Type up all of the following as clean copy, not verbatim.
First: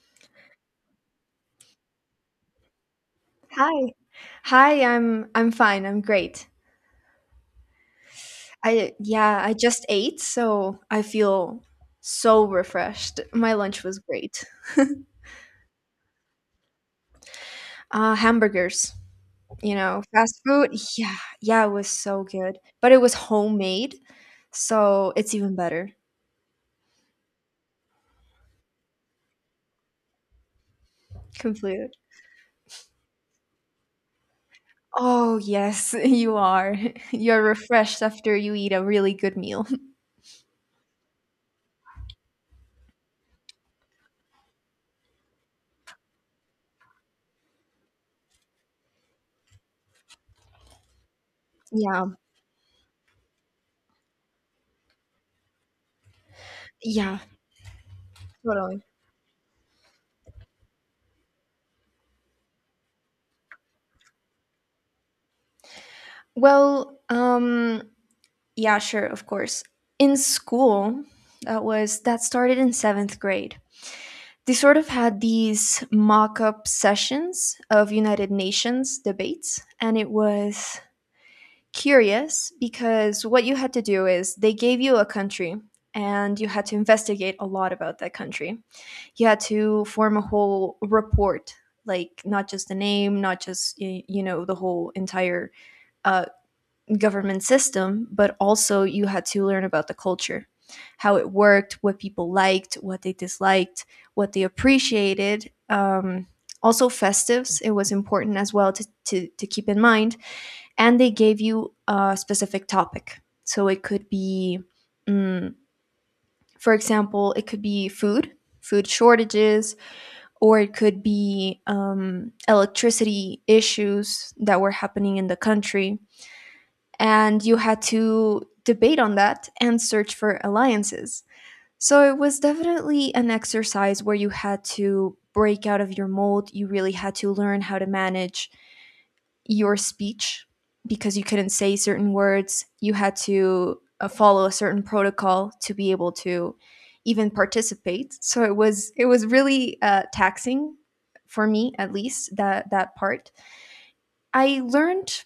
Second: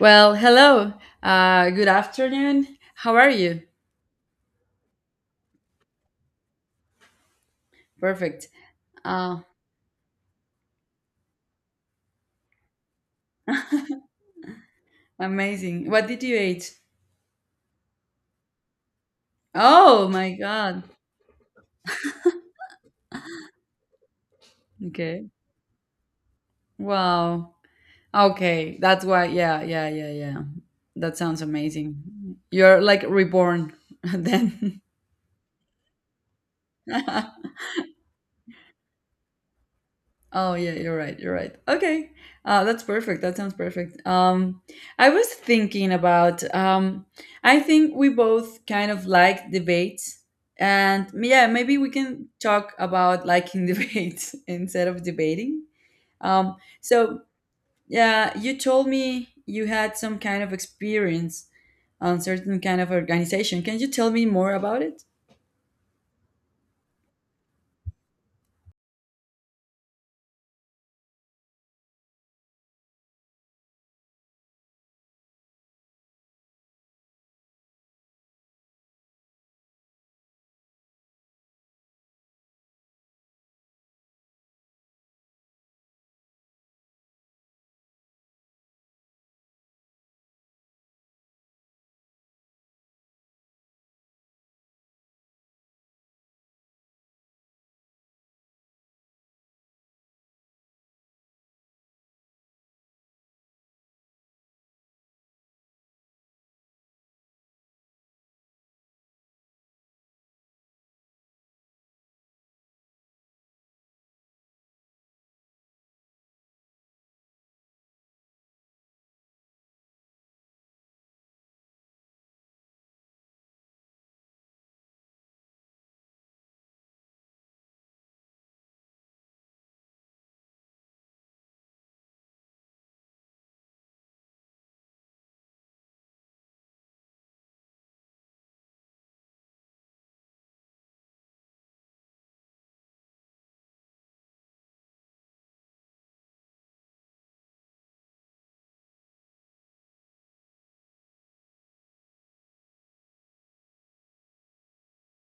Well, hello. Good afternoon. How are you? Hi. Hi, I'm fine. I'm great. Perfect. I yeah, Oh, I just ate, so I feel so refreshed. My lunch was great. amazing. What did you eat? Hamburgers, you know, Oh my fast food. God. Yeah, yeah, it was so good. But it was homemade, so Okay. it's even better. Wow. Okay. That's why. Yeah, yeah, yeah, yeah. That sounds Completed. amazing. You're like reborn then. Oh, yes, you are. You're refreshed after you eat a really good meal. Oh yeah, you're right. You're right. Okay, that's perfect. That sounds perfect. I was thinking about. I think we both kind of like debates, and yeah, maybe we Yeah. can talk about liking debates instead of debating. Um, so Yeah, yeah, you totally. told me you had some kind of experience on certain kind of organization. Can you tell me more about it? Well, um Yeah, sure, of course. In school, that started in seventh grade. They sort of had these mock-up sessions of United Nations debates, and it was curious because what you had to do is they gave you a country and you had to investigate a lot about that country. You had to form a whole report, like not just the name, not just you know the whole entire uh, government system, but also you had to learn about the culture, how it worked, what people liked, what they disliked, what they appreciated. Also, festives, it was important as well to keep in mind. And they gave you a specific topic. So it could be, mm, for example, it could be food, food shortages, or it could be electricity issues that were happening in the country and you had to debate on that and search for alliances. So it was definitely an exercise where you had to break out of your mold. You really had to learn how to manage your speech because you couldn't say certain words. You had to follow a certain protocol to be able to even participate. So it was really taxing for me, at least that part. I learned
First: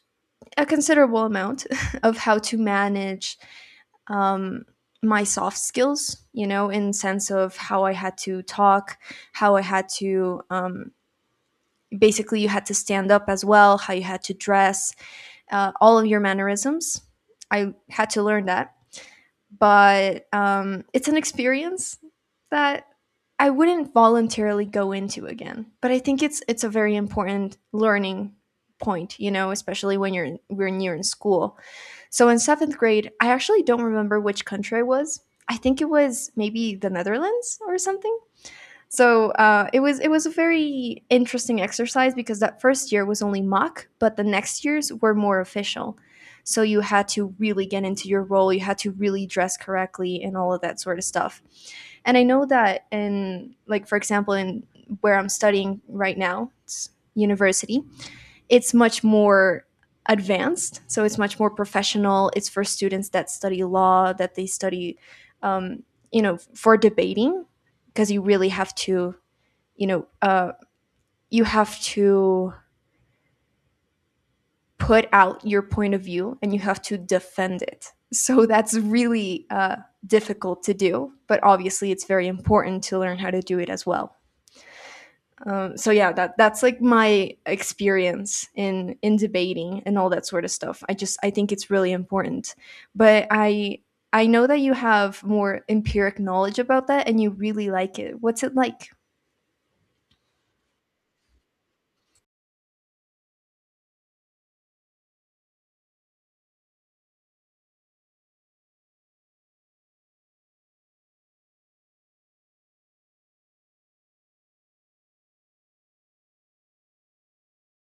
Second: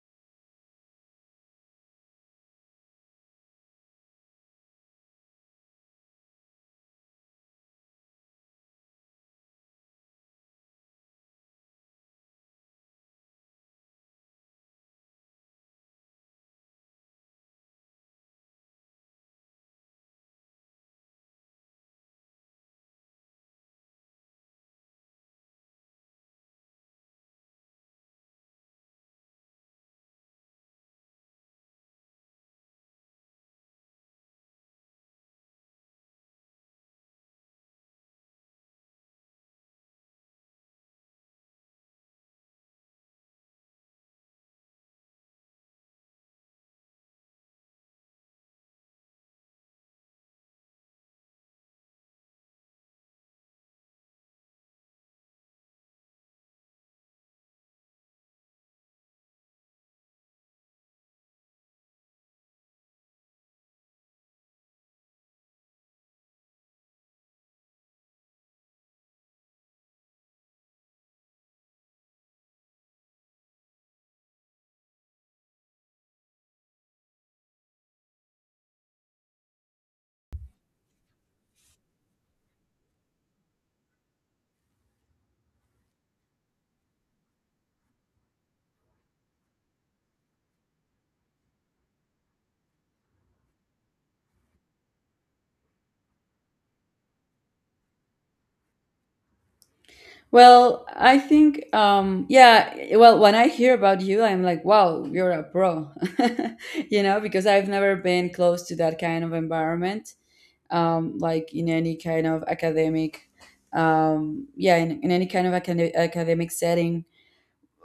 a considerable amount of how to manage um, my soft skills, you know, in sense of how I had to talk, how I had to, basically you had to stand up as well, how you had to dress, all of your mannerisms. I had to learn that. But it's an experience that I wouldn't voluntarily go into again, but I think it's a very important learning point, you know, especially when when you're in school. So in seventh grade, I actually don't remember which country I was. I think it was maybe the Netherlands or something. So it was a very interesting exercise because that first year was only mock, but the next years were more official. So you had to really get into your role. You had to really dress correctly and all of that sort of stuff. And I know that in like for example in where I'm studying right now, it's university, it's much more advanced. So it's much more professional. It's for students that study law, that they study, um, you know, for debating, because you really have to, you know, you have to put out your point of view and you have to defend it. So that's really difficult to do, but obviously it's very important to learn how to do it as well. So that's like my experience in debating and all that sort of stuff. I just I think it's really important, but I know that you have more empiric knowledge about that and you really like it. What's it like? Well, I think, yeah, well, when I hear about you, I'm like, wow, you're a pro, you know, because I've never been close to that kind of environment, like in any kind of academic, yeah, in any kind of academic setting.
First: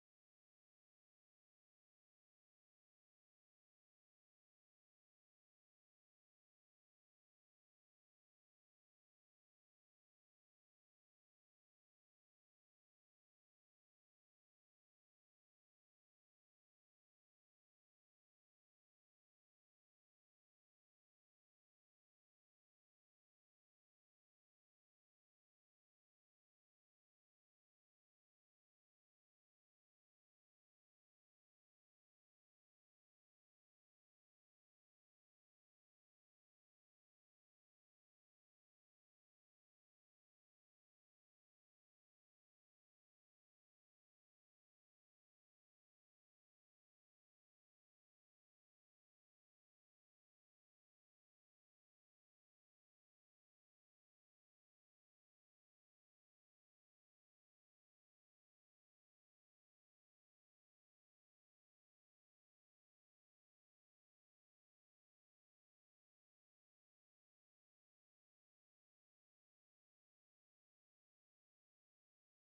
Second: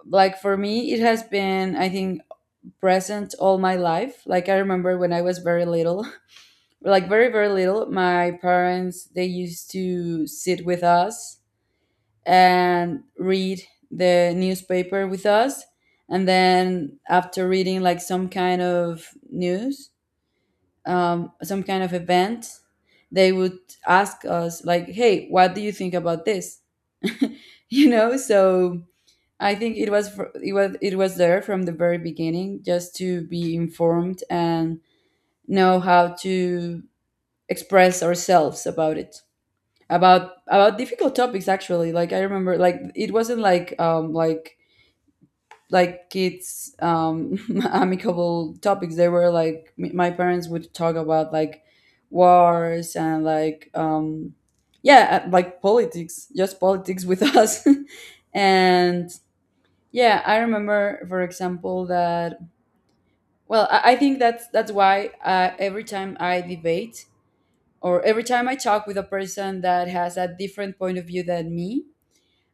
Like for me, it has been, I think, present all my life. Like I remember when I was very little, like very, very little, my parents, they used to sit with us and read the newspaper with us. And then after reading like some kind of news, some kind of event, they would ask us like, "Hey, what do you think about this?" You know. So I think it was there from the very beginning, just to be informed and know how to express ourselves about it, about difficult topics. Actually, like I remember, like it wasn't like kids amicable topics. They were like, my parents would talk about like wars and like yeah, like politics, just politics, with us. And yeah, I remember, for example, that well I think that's why every time I debate or every time I talk with a person that has a different point of view than me,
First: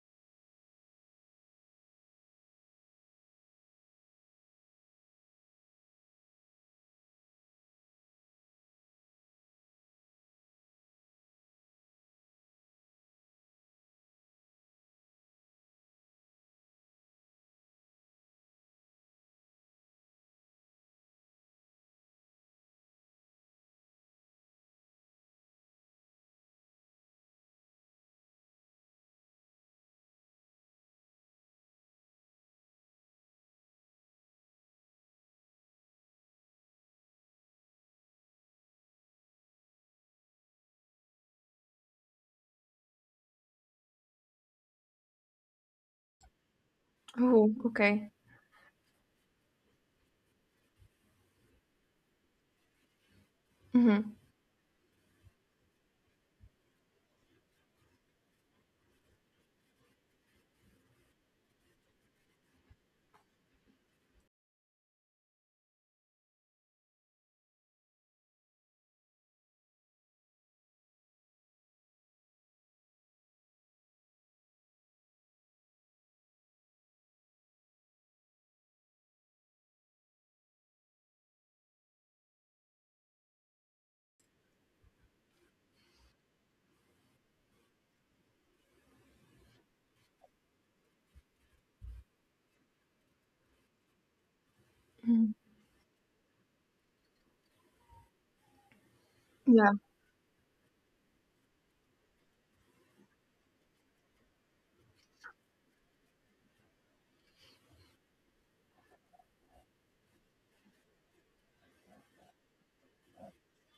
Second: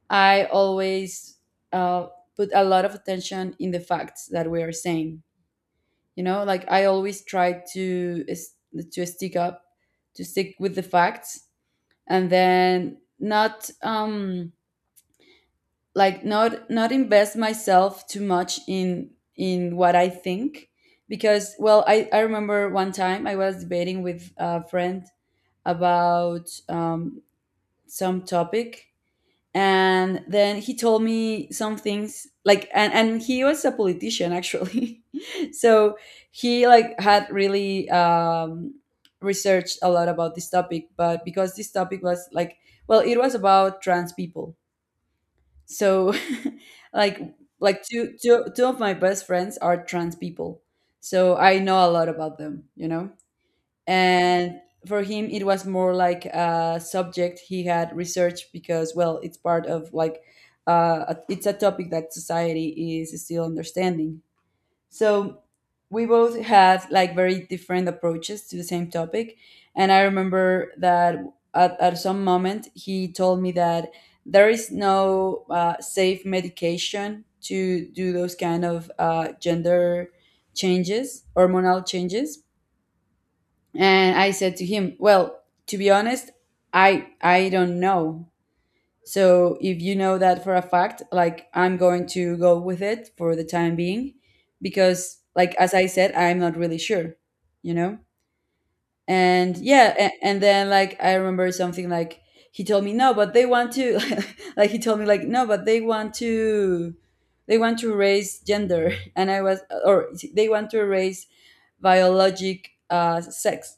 I always uh, put a lot of attention in the facts that we are saying. You know, like I always try to stick up, to stick with the facts, and then not like not invest myself too much in what I think, because well I remember one time I was debating with a friend about some topic, and then he told me some things like, and he was a politician, actually. So he like had really researched a lot about this topic. But because this topic was like, well, it was about trans people, so like Oh, like okay. two of my best friends are trans people, so I know a lot about them, you know. Hmm. And for him it was more like a subject he had researched, because well it's part of like, it's a topic that society is still understanding. So we both had like very different approaches to the same topic. And I remember that at some moment he told me that there is no safe medication to do those kind of gender changes, hormonal changes. And I said to him, "Well, to be honest, I don't know. So if you know that for a fact, like I'm going to go with it for the time being, because like as I said, I'm not really sure, you know?" And Yeah. yeah, and then like I remember something like he told me, "No, but they want to" like he told me like, "No, but they want to, they want to erase gender." And I was, or they want to erase biologic sex.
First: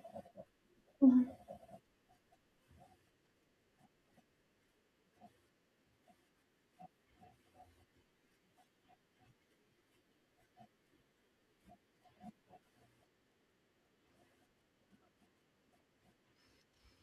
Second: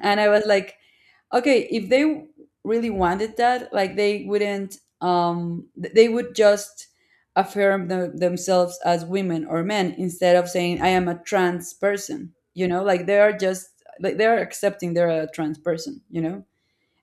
And I was like, Mhm. okay, if they really wanted that, like they wouldn't they would just affirm themselves as women or men, instead of saying I am a trans person, you know. Like they are just, like they're accepting they're a trans person, you know.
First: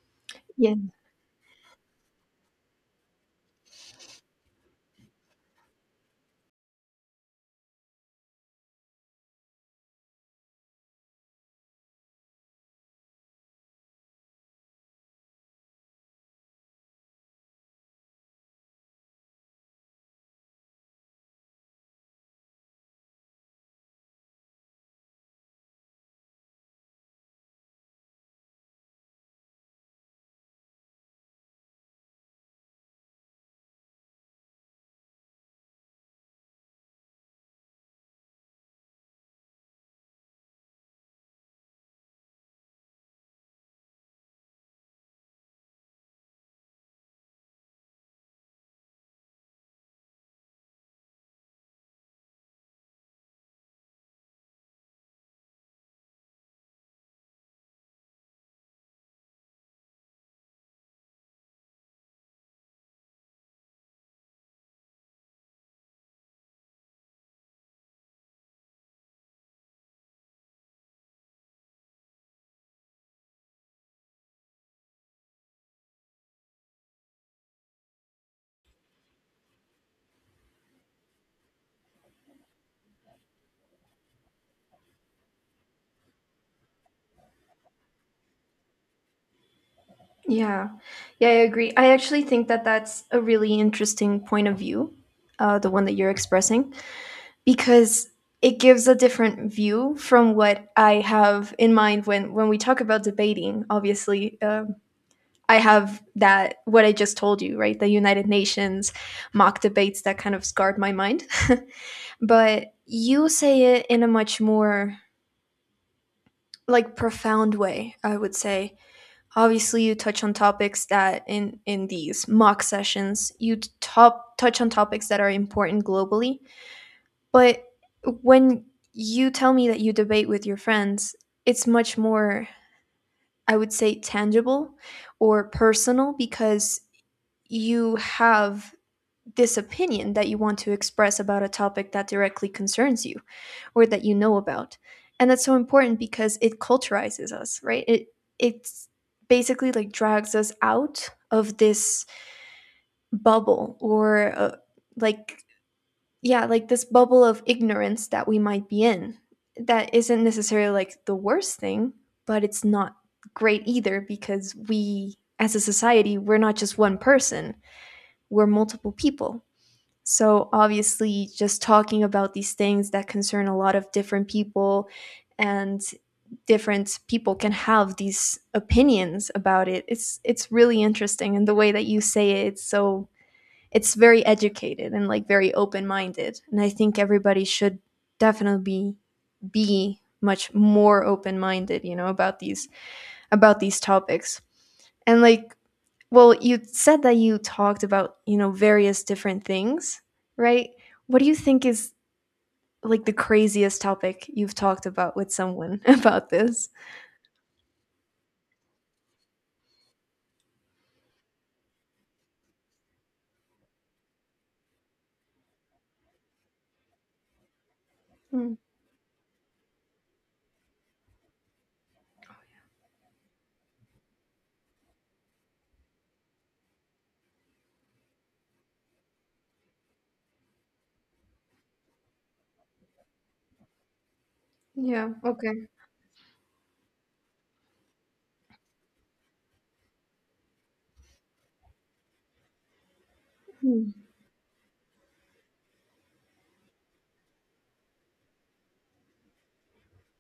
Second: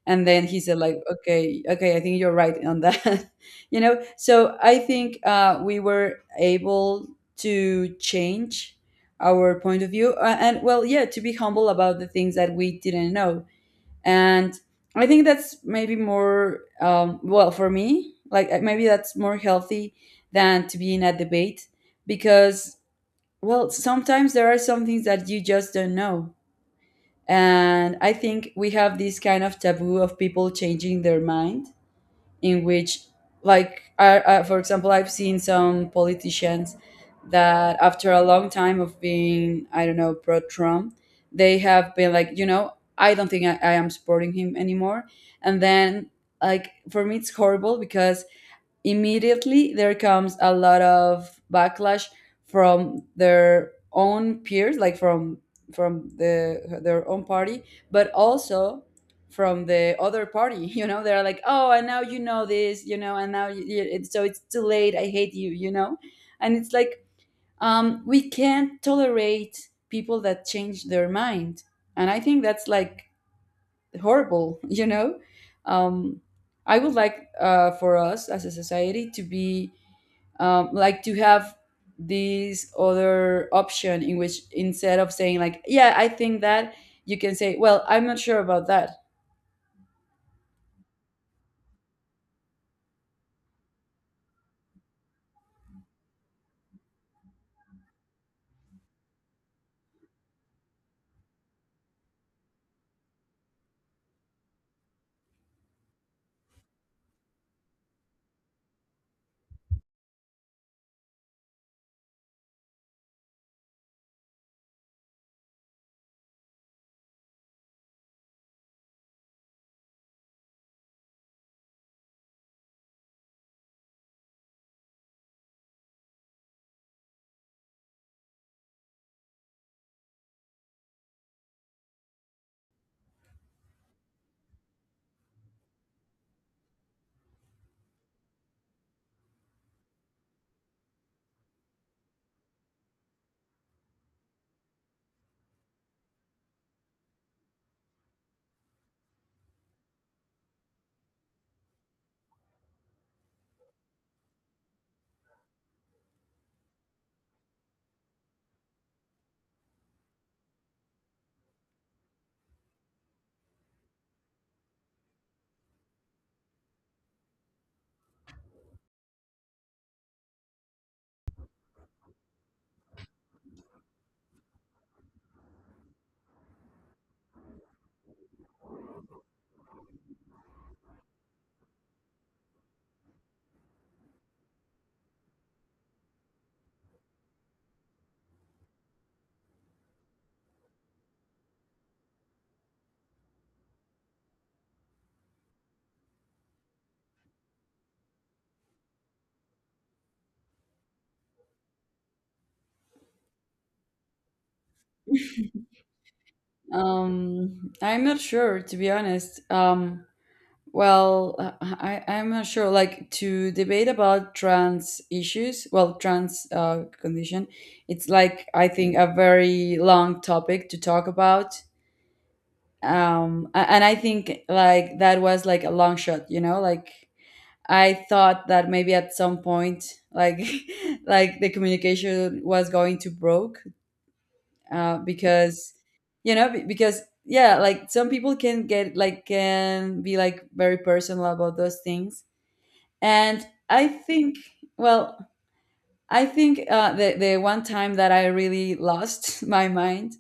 And then he Yeah. said like, okay, okay, I think you're right on that. You know. So I think we were able to change our point of view, and well yeah, to be humble about the things that we didn't know. And I think that's maybe more well for me like, maybe that's more healthy than to be in a debate. Because well, sometimes there are some things that you just don't know. And I think we have this kind of taboo of people changing their mind, in which like for example, I've seen some politicians that after a long time of being, I don't know, pro Trump, they have been like, you know, I don't think I am supporting him anymore. And then like for me it's horrible, because immediately there comes a lot of backlash from their own peers, like from the, their own party, but also from the other party. You know, they're like, oh, and now you know this, you know, and now so it's too late, I hate you, you know. And it's like, we can't tolerate people that change their mind. And I think that's like horrible. You know. um I would like for us as a society to be, like to have this other option, in which instead of saying like, yeah, I think that, you can say, well, I'm not sure about that. Yeah, yeah, I agree. I actually think that that's a really interesting point of view, the one that you're expressing, because it gives a different view from what I have in mind when we talk about debating. Obviously, I have that what I just told you, right? The United Nations mock debates that kind of scarred my mind, but you say it in a much more like profound way, I would say. Obviously, you touch on topics that in these mock sessions you top touch on topics that are important globally. But when you tell me that you debate with your friends, it's much more, I would say, tangible or personal because you have this opinion that you want to express about a topic that directly concerns you or that you know about. And that's so important because it culturizes us, right? It's basically like drags us out of this bubble or like yeah, like this bubble of ignorance that we might be in. That isn't necessarily like the worst thing, but it's not great either because we, as a society, we're not just one person, we're multiple people. So, obviously, just talking about these things that concern a lot of different people and different people can have these opinions about it. It's really interesting, and the way that you say it, it's very educated and like very open minded, and I think everybody should definitely be much more open minded, you know, about these topics. And, like, well, you said that you talked about, you know, various different things, right? What do you think is like the craziest topic you've talked about with someone about this? I'm not sure, to be honest. Well, I'm not sure. Like to debate about trans issues, well, trans condition, it's like, Mm, I think, a very long topic to talk about. And I think like that was like a long shot, you know. Like I thought that maybe at some point, like like the communication was going to broke, yeah, okay. because you know, because yeah, like some people can get like, can be like very personal about those things. And Hmm. I think, well, I think the one time that I really lost my mind,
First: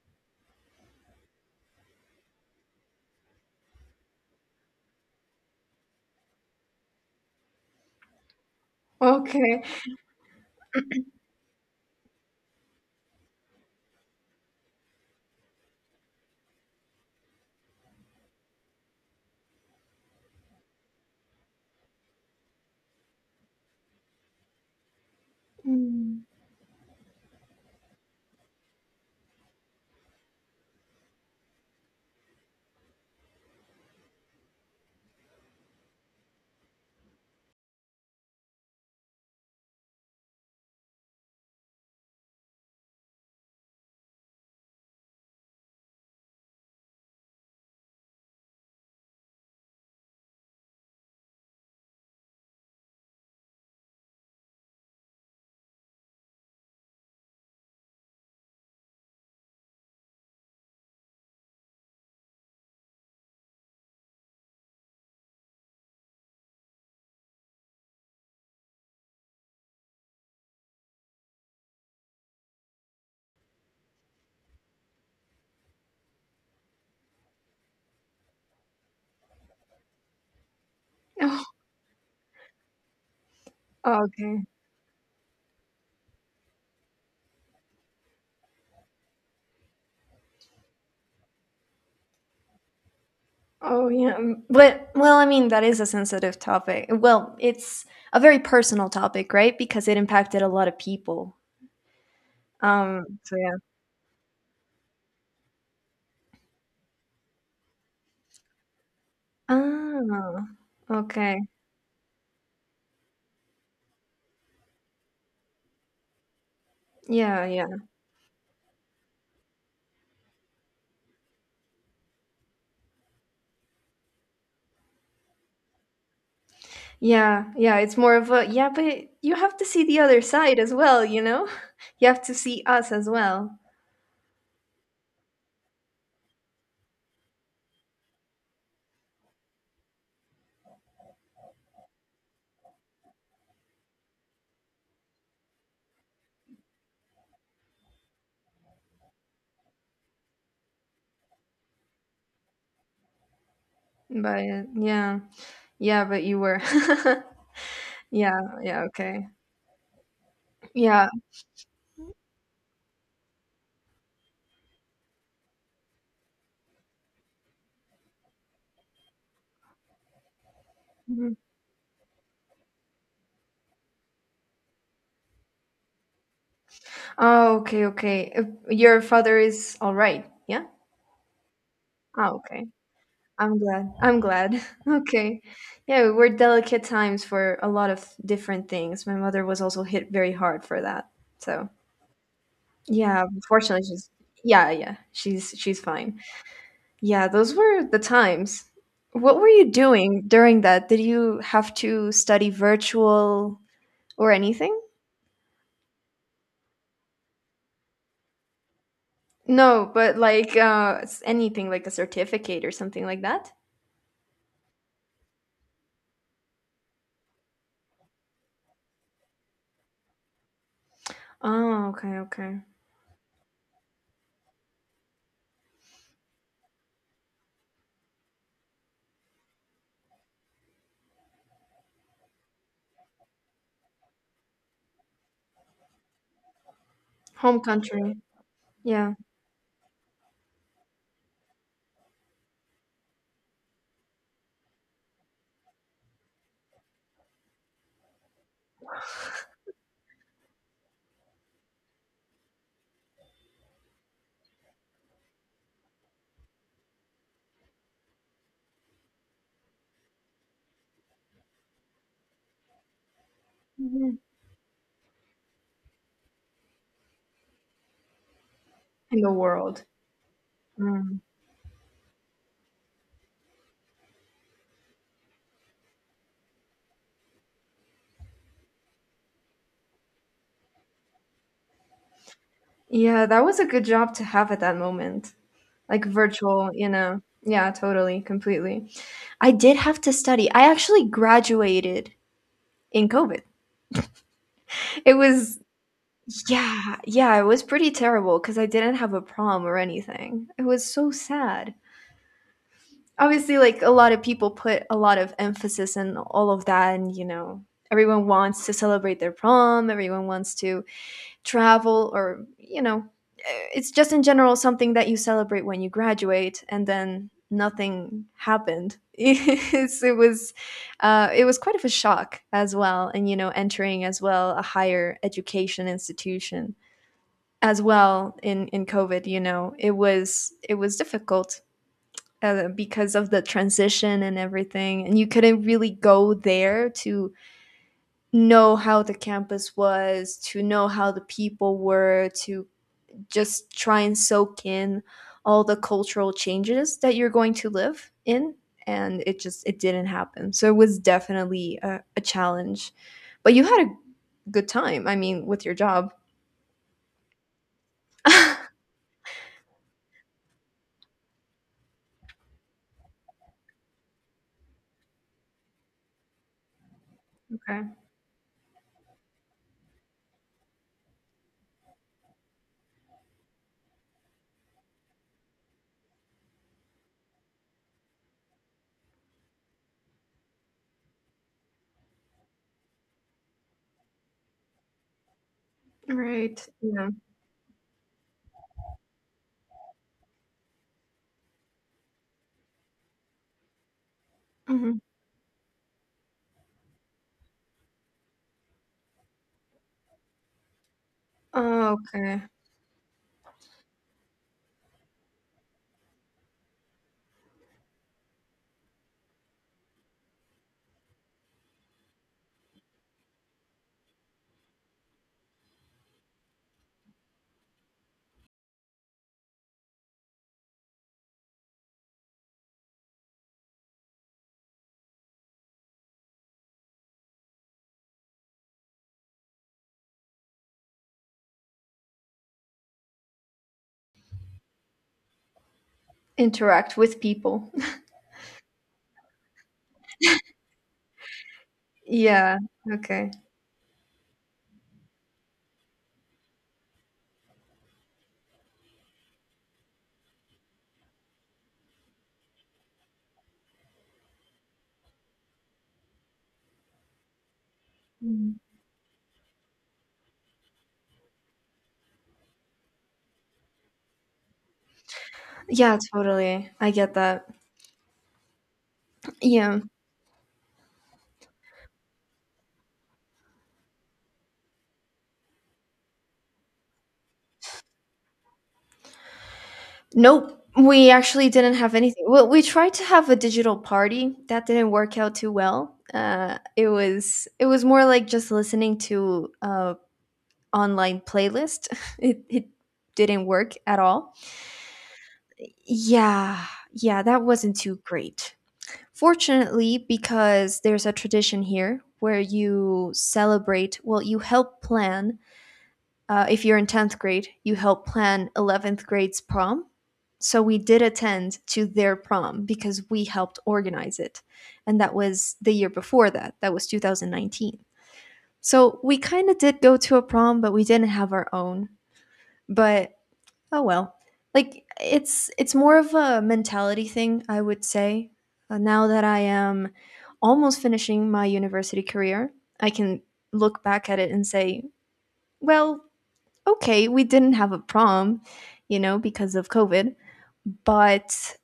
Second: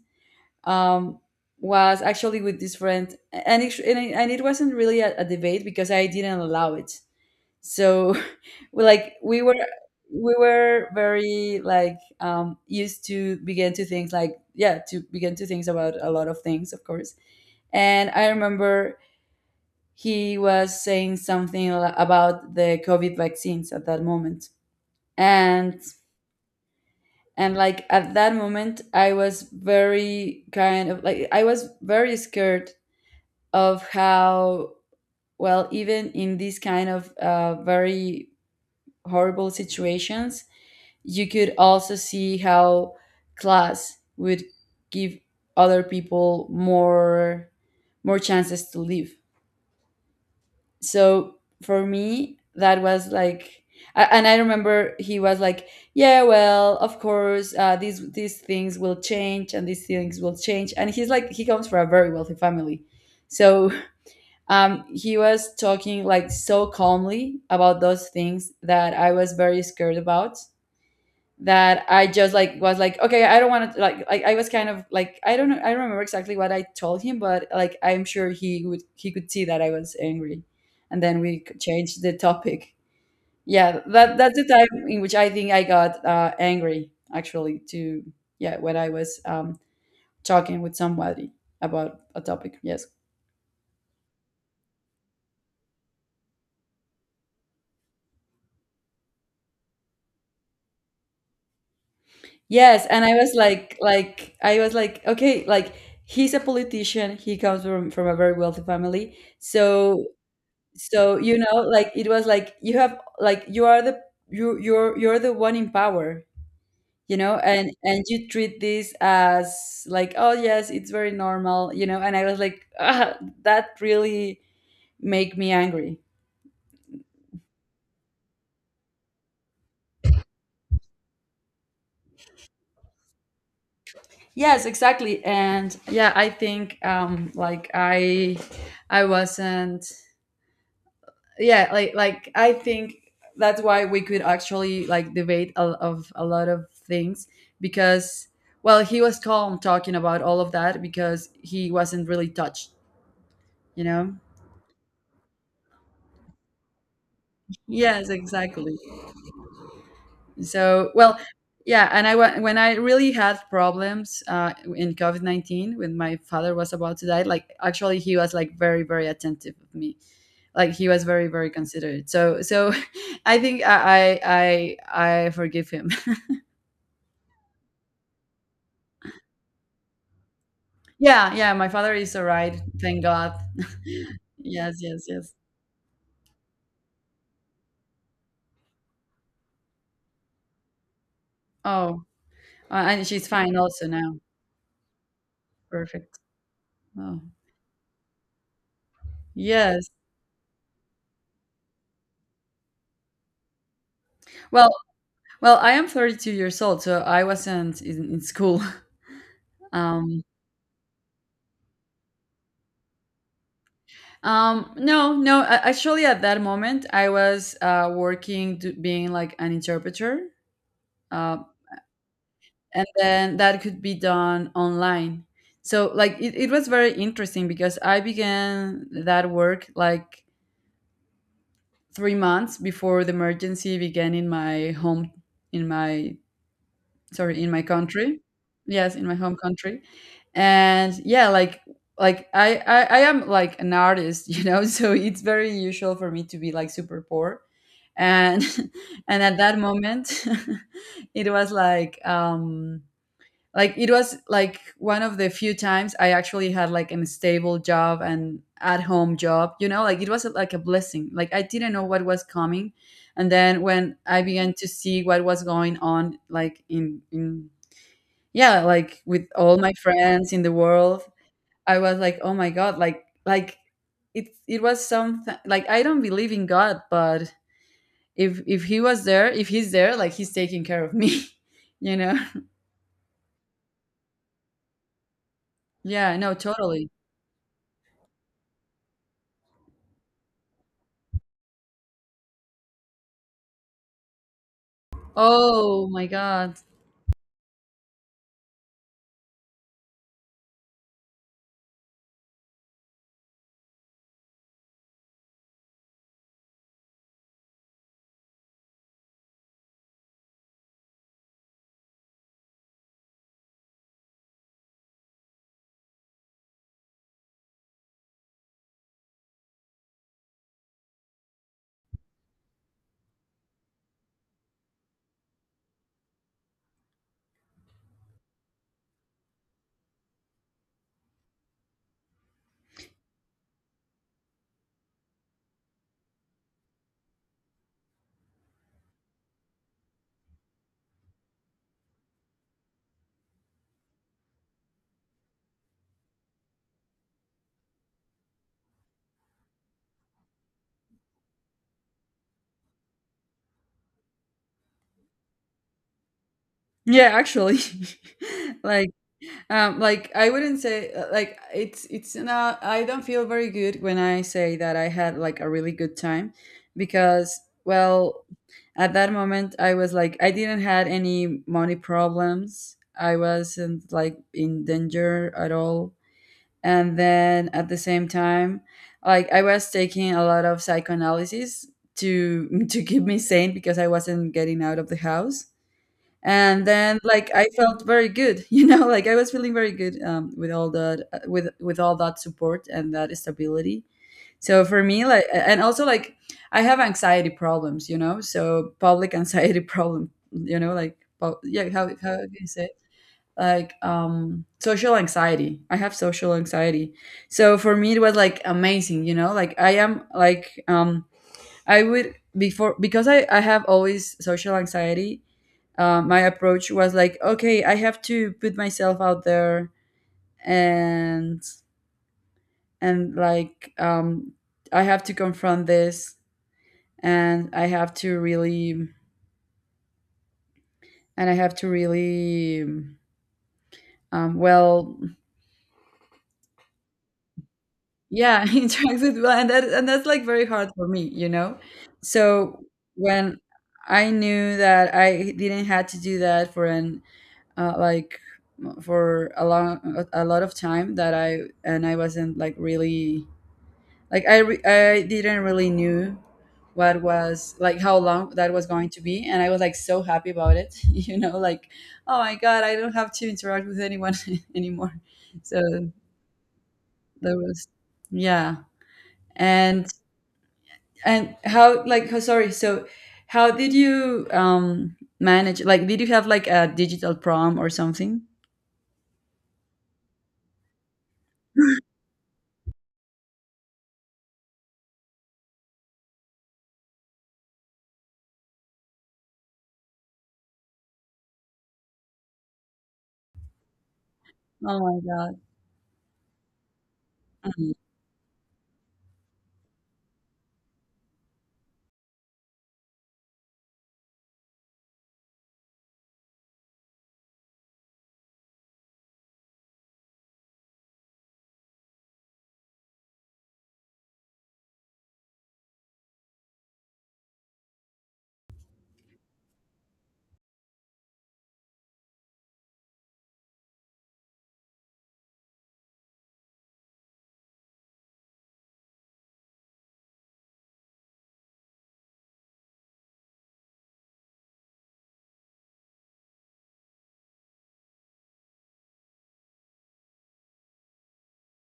um, was actually with this friend. And it wasn't really a debate, because I didn't allow it. So, we, like we were, Okay. we were very like, used to begin to think, like yeah, to begin to think about a lot of things, of course. And I remember he was saying something about the COVID vaccines at that moment, and Mm. and like at that moment I was very kind of like, I was very scared of how, well, even in these kind of very horrible situations, you could also see how class would give other people more, more chances to live. So for me that was like, and I remember he was like, yeah, well of course, these things will change and these things will change. And he's like, he comes from a very wealthy family. So he was talking like so calmly about those things that I was very scared about, that I just like was like, okay, I don't want to, like I was kind of like, I don't know, I don't remember exactly what I told him, but like I'm sure he would, he could see that I was angry. And then Oh, we changed the topic. Yeah, that that's okay. the time in which I think I got angry, actually. To, yeah, when I was talking with somebody about a topic, yes. Oh yeah, but well, I mean that is a sensitive topic. Well, it's a very personal topic, right? Because it impacted a lot of people. Yes, and I was So yeah. Like I was like, okay, like he's a politician. He comes from a very wealthy family, so Ah, so you okay. know, like it was like, you have, like you are the, you're the one in power, you know, Yeah, yeah, and you treat this as like, oh yes, it's very normal, you know, and I was like, ah, that really make me angry. yeah, yeah. It's more of a yeah, but you have to see the other side as well. You know, you have to see us as well. Yes, exactly, and yeah, I think like I wasn't, yeah like I think that's why we could actually like debate, a lot of things, because well he was calm talking about all of that because he wasn't really touched, you know. But yeah, yeah, but you were. Yes, Yeah, exactly. yeah. Okay. So Yeah. well, yeah, and when I really had problems in covid-19, when my father was about to die, like actually he was like very very attentive of me, like he was very Mhm. very considerate. So so I think I forgive him. Oh, okay, okay. Your father is all right. Yeah. Yeah, yeah, my father is all Oh, right, okay. thank God. I'm glad. I'm glad. Yes, yes, yes. Okay. Yeah, we're delicate times for a lot of different things. My mother was also hit very hard for that. So, Oh, and yeah, she's fine also fortunately she's now. yeah, yeah. She's Perfect. fine. Oh, Yeah, those were the times. What were you yes. doing during that? Did you have to study virtual or Well, anything? well, I am 32 years old, so I wasn't in school. No, but Um, like anything like a certificate or something like that? No, no, actually at that moment I was working to being like an interpreter. Uh, Oh, okay, okay. and then that could be done online. So like it was very interesting because I began that work like 3 months before the emergency began in my home in my sorry in Home my country, country. yes, in my Yeah. home country. And yeah, I am like an artist you know, so it's very usual for me to be like super poor and and at that moment it was like it was like one of the few times I actually had like a stable job and at home job, you know, like it was like a blessing. Like I didn't know what was coming. And then when Mhm. I began to see what was going on, like in yeah, like In with the all my world. friends in the world, Mm. I was like, oh my god, like it, it was something like, I don't believe in god, but if he was there, if he's there, like he's taking care of me, you know. Yeah, that was a good job to have at that moment. Like Yeah, no, virtual, totally. you know. Yeah, totally, completely. I did have to study. I actually graduated in COVID. It was, Oh my God. yeah, yeah, it was pretty terrible because I didn't have a prom or anything. It was so sad. Obviously, like a lot of people put a lot of emphasis in all of that, and you know, everyone wants to celebrate their prom, everyone wants to travel, or you know, it's just in general something that you celebrate when you graduate and then nothing happened. It was it was quite of a shock as well. And you know, entering as well a higher education institution as well in COVID, you know, it was difficult because of the transition and everything, and you couldn't really go there to know how the campus was, to know how the people were, to just try and soak in all the cultural changes that you're going to live in. And it just it didn't happen, so it was definitely a challenge. But you had a good time, I mean, with your job. Yeah, actually. Okay. Like like I wouldn't say like it's not, I don't feel very good when I say that I had like a really good time, because, well, at that moment I was like, I didn't had any money problems. I wasn't like in danger at all. And then at the same time, like I was taking a lot of psychoanalysis to to keep me sane because I wasn't getting out of the house. Right, And then yeah. like I felt very good, you know, like I was feeling very good, with all that, with all that support and that stability. So for Hmm. me like and also like I have anxiety problems, you know, so public anxiety problem, you know, like yeah, how, Oh, how do okay. you say it? Like social anxiety, I have social anxiety. So for me it was like amazing, you know, like I am like I would before, because I have always social anxiety. My approach was like, okay, I have to put myself out there, and and I have to confront this. And I have to really, and I have to really, um well Interact with people. yeah interact with, well, and that, and that's like very hard for me, you know. Yeah. So Okay. when I knew that I didn't had to do that for an like for a long a lot of time, that I, and I wasn't like really, like I didn't really knew what was, like how long that Mhm. was going to be, and I was like so happy about it, you know, like, oh my god, I don't have to interact with anyone anymore. So Yeah, totally, I get that that. was, yeah. Yeah. and and how like how sorry, so how did you manage, like did you have like a digital prom or something? Nope, we actually didn't have anything. Well, we tried to have a digital party. That didn't work out too well. It was more like just listening to a online playlist. It didn't work at all. Oh my Yeah, yeah, that god. wasn't too great. Fortunately, because there's a tradition here where you celebrate, well, you help plan if you're in 10th grade, you help plan 11th grade's prom. So we did attend to their prom because we helped organize it. And that was the year before that, that was 2019. So we kind of did go to a prom, but we didn't have our own. But oh well. Like it's more of a mentality thing, I would say. Now that I am almost finishing my university career, I can look back at it and say, well, okay, we didn't have a prom, you know, because of COVID, but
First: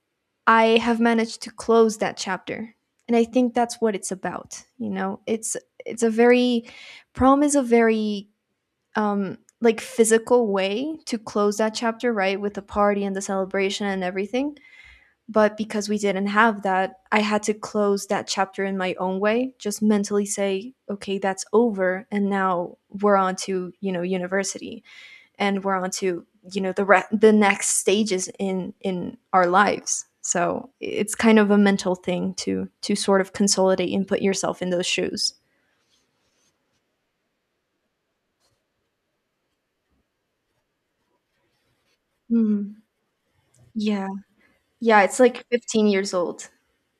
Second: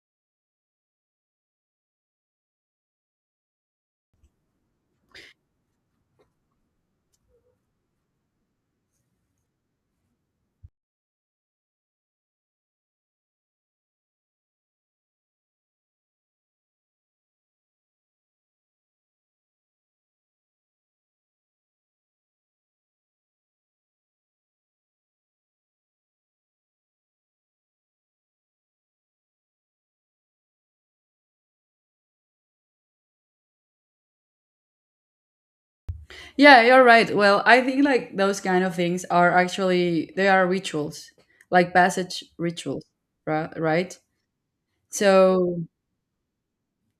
I have managed to close that chapter. And I think that's what it's about, you know. It's a very prom is a very like physical way to close that chapter, right, with the party and the celebration and everything. But because we didn't have that, I had to close that chapter in my own way, just mentally say, okay, that's over and now we're on to, you know, university, and we're on to, you know, the next stages in our lives. So it's kind of a mental thing to sort of consolidate and put yourself in those shoes. Yeah, you're right. Well, I think like those kind of things are actually, they are rituals, like passage Mm, rituals, right? yeah. Yeah, it's like So 15 years old,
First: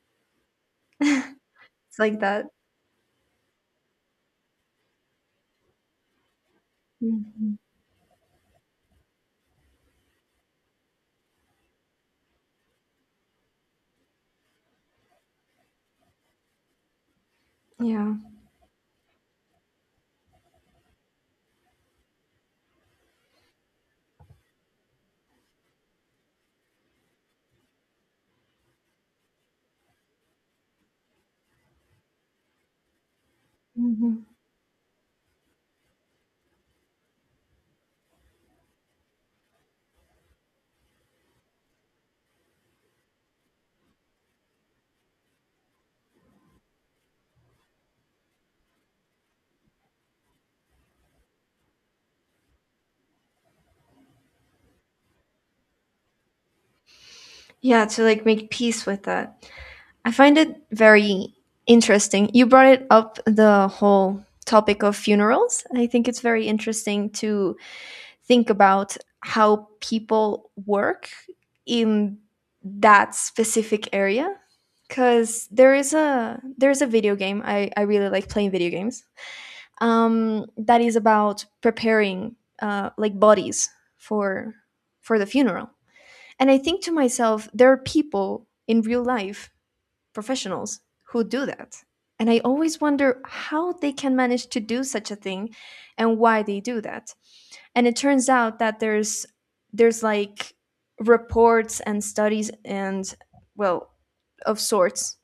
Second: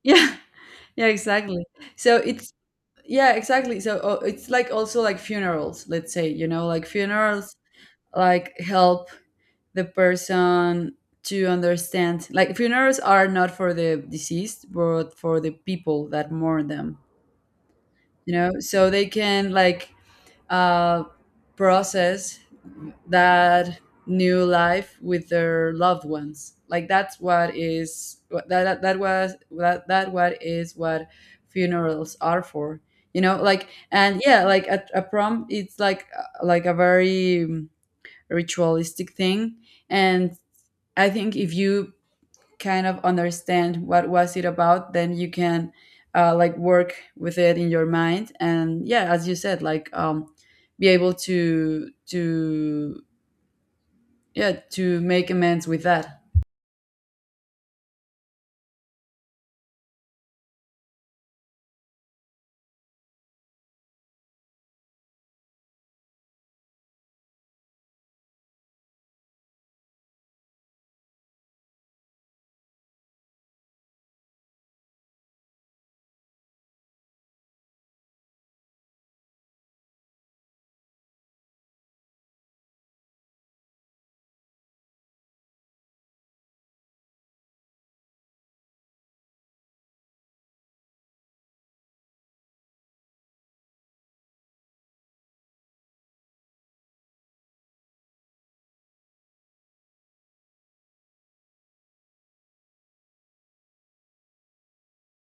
yeah, yeah, exactly. it's So like that. it's, yeah, exactly. So it's like also like funerals. Let's say, you know, like funerals Mhm. like help the person to understand. Like funerals are not for the deceased, but for the people that mourn them. Yeah. You know, so they can like uh, process that new life with their loved ones. Like that's what is, that that what is what funerals are for, you know. Like and Mhm. yeah, like a prom, it's like a very ritualistic thing. And I think if you kind of understand what was it about, then you can like work with it in your mind. And yeah, as you said, like be able to yeah, to make amends with that. Yeah, to like make peace with that. I find it very interesting you brought it up, the whole topic of funerals. I think it's very interesting to think about how people work in that specific area, because there's a video game. I really like playing video games that is about preparing like bodies for for the funeral. And I think to myself, there are people in real life, professionals who do that. And I always wonder how they can manage to do such a thing and why they do that. And it turns out that there's like reports and studies and, well, of sorts,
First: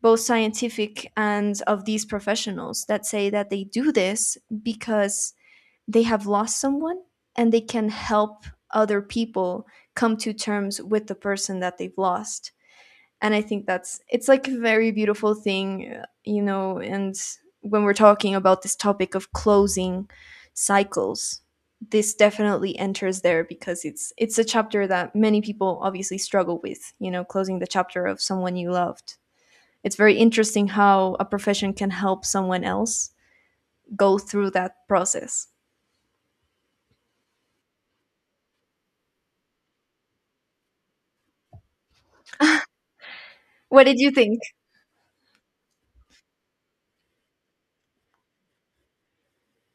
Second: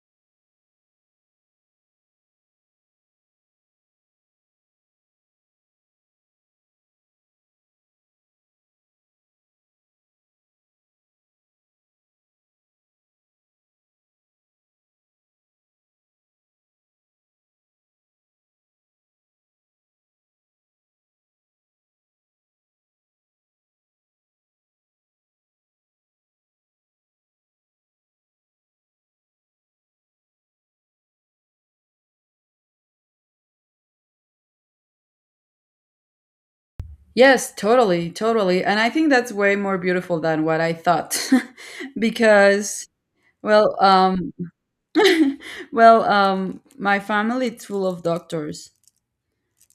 both scientific and of these professionals, that say that they do this because they have lost someone and they can help other people come to terms with the person that they've lost. And I think that's, it's like a very beautiful thing, you know. And when we're talking about this topic of closing cycles, this definitely enters there, because it's a chapter that many people obviously struggle with, you know, closing the chapter of someone you loved. It's very interesting how a profession can help someone else go through that process. Yes, totally, totally. And I think that's way more beautiful than what I thought, because, well What did you think? well, my family is full of doctors.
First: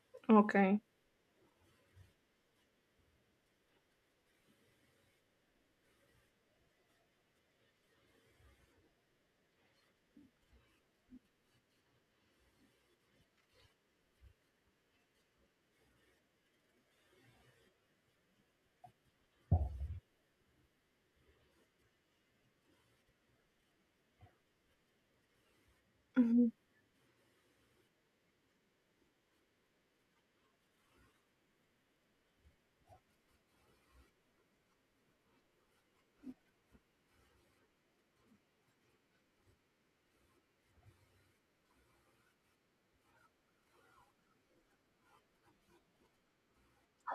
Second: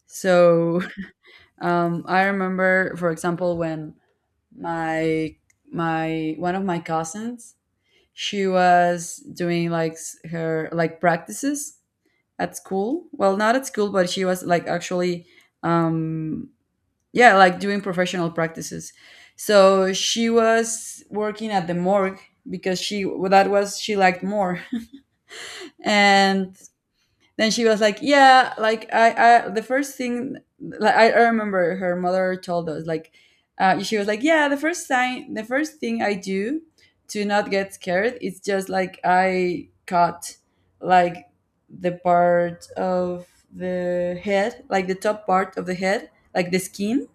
So Okay. I remember for example when my my one of my cousins, she was doing like her like practices at school, well not at school, but she was like actually um yeah, like doing professional practices. So she was working at the morgue because she, that was she liked more. Mhm. And then she was like, yeah, like I the first thing, like I remember her mother told us like, she was like, yeah, the first sign, the first thing I do to not get scared is just like I cut, like the part of the head, like the top part of the head, like the skin,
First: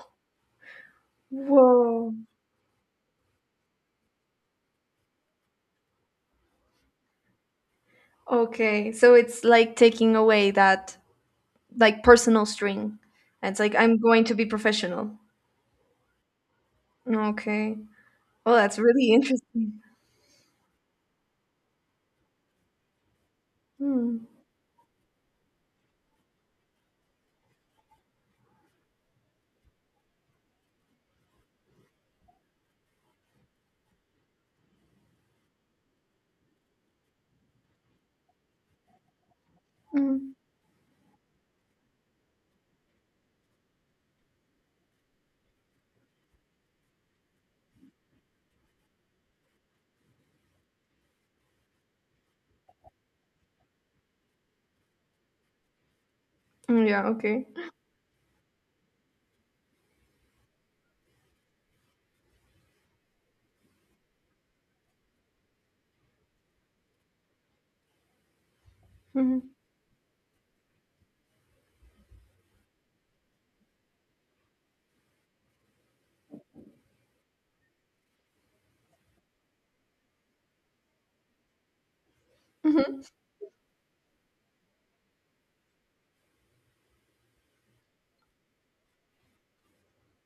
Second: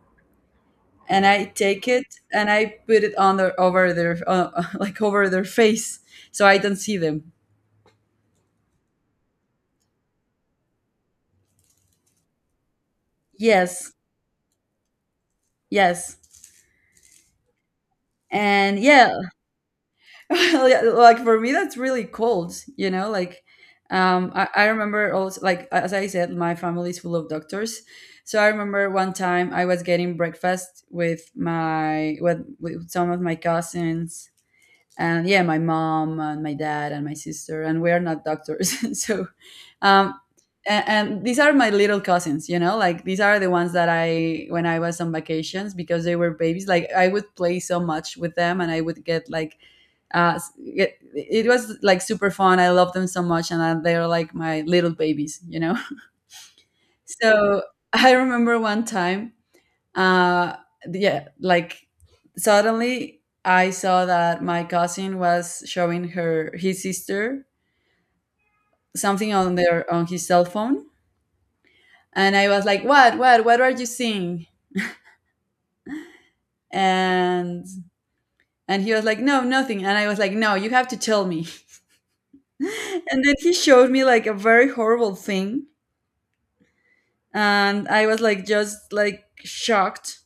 and I take it Whoa. and I put it on their, over their, like over their face, so I don't see them. Okay, so it's like taking away that like personal string. And it's like Yes, I'm going to be professional. yes. Okay. Well, And that's really yeah interesting. Yeah, like for me that's really cold, you know. Like Hmm. I remember also, like as I said, my family is full of doctors. So I remember one time I was getting breakfast with with some of my cousins, and yeah, my mom and my dad and my sister, and we're not doctors. So um Mm. And these are my little cousins, you know, like these are the ones that I, when I was on vacations, because they were babies, like I would play so much with them, and I would get like, it was like super fun. I love them so much, and I, they're like my little babies, you know. Mm, yeah. Okay. So I remember one time, uh, yeah, like suddenly I saw that my cousin was showing her his sister something on Mhm. their, on his cell phone, and I was like, "What? What? What are you seeing?" And and he was like, "No, nothing." And I was like, "No, you have to tell me." Mhm. And then he showed me like a very horrible thing, and I was like just like shocked.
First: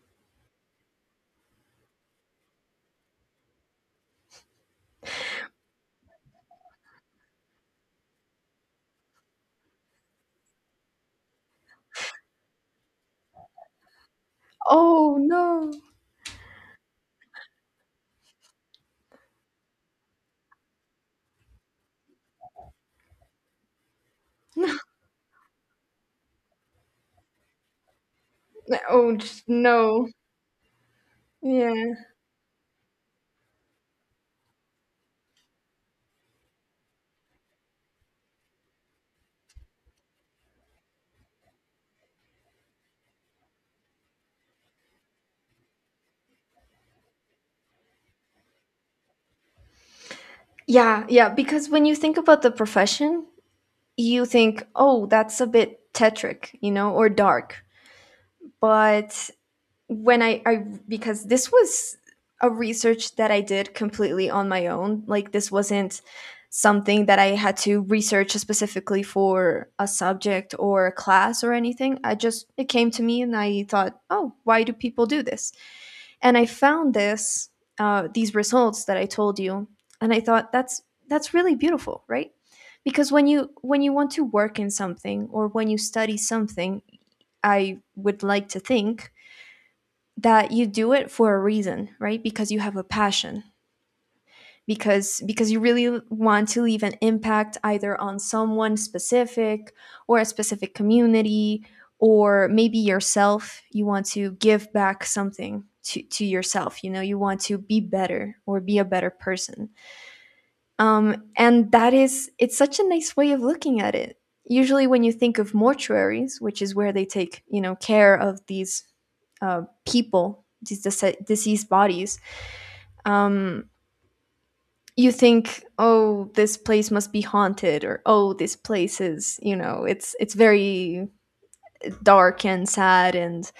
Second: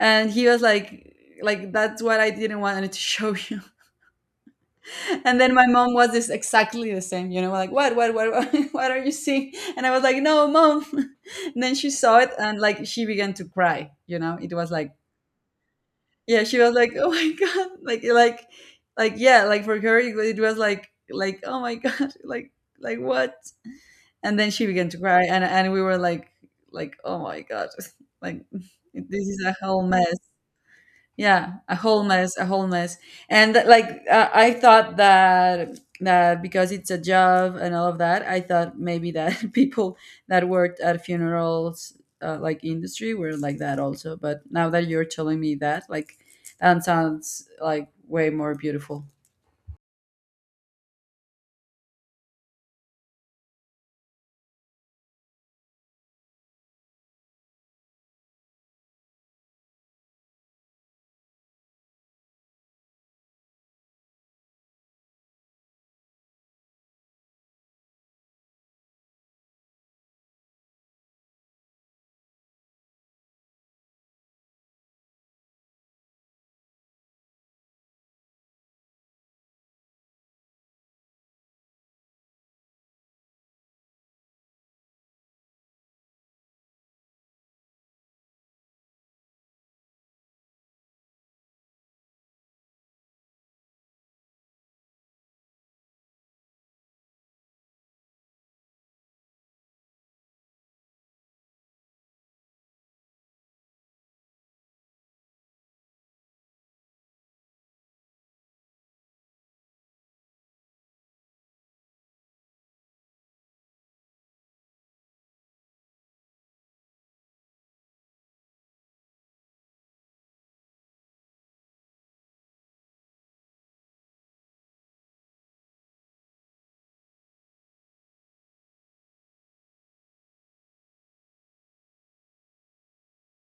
And he was like that's what I didn't want to show you. And then my mom was this exactly the same, you know, like what, what are you seeing? And I was like, no, mom. And then she saw it and like she began to cry, you know. It was like, Oh no. yeah, she was like, oh my god, like, yeah, like for her it was like, oh my god, like what? And then she began to cry, and we were like oh my god, like, Oh this is just, a whole no. mess. Yeah, Yeah. a whole mess, a whole mess. And like, I thought that, that because it's a job and all of that, I thought maybe that people that worked at funerals, like industry, were like that also, but now that you're telling me that, like that sounds like way more beautiful. Yeah. Yeah. Because when you think about the profession, you think, oh, that's a bit tetric, you know, or dark. But when I because this was a research that I did completely on my own. Like this wasn't something that I had to research specifically for a subject or a class or anything. I just it came to me and I thought, oh, why do people do this? And I found this these results that I told you, and I thought that's really beautiful, right? Because when you want to work in something or when you study something, I would like to think that you do it for a reason, right? Because you have a passion. Because you really want to leave an impact either on someone specific or a specific community or maybe yourself. You want to give back something to yourself. You know, you want to be better or be a better person. And that is, it's such a nice way of looking at it. Usually, when you think of mortuaries, which is where they take, you know, care of these people, these deceased bodies, um, you think, oh, this place must be haunted, or oh, this place is, you know, it's very dark and sad and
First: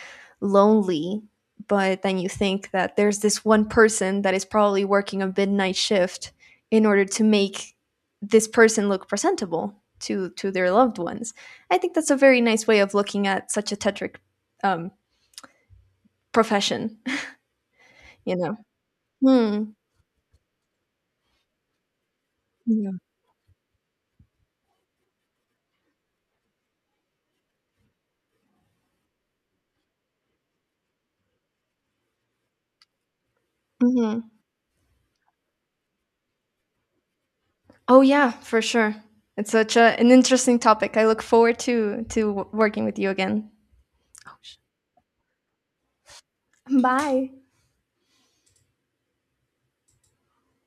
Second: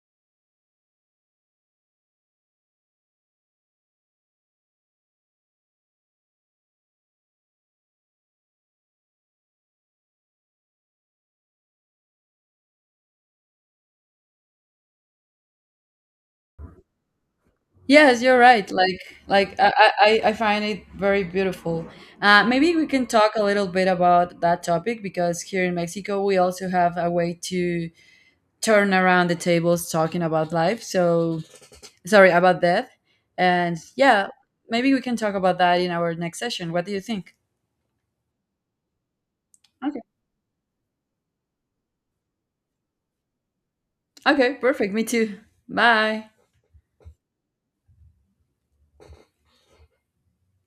lonely. But then you think that there's this one person that is probably working a midnight shift in order to make this person look presentable to their loved ones. I think that's a very nice way of looking at such a tetric um, profession. Yes, You you're know. right. Like Hmm. I find it very beautiful. Maybe we Yeah. can talk a little bit about that topic, because here in Mexico we also have a way to turn around the tables talking about life. So, sorry, about death. And Hmm. yeah, maybe we can talk about that in our next session. What do you think? Oh yeah, for sure. It's such a, Okay. an interesting topic. I look forward to working with you again. Okay. Perfect. Me too. Bye. Bye.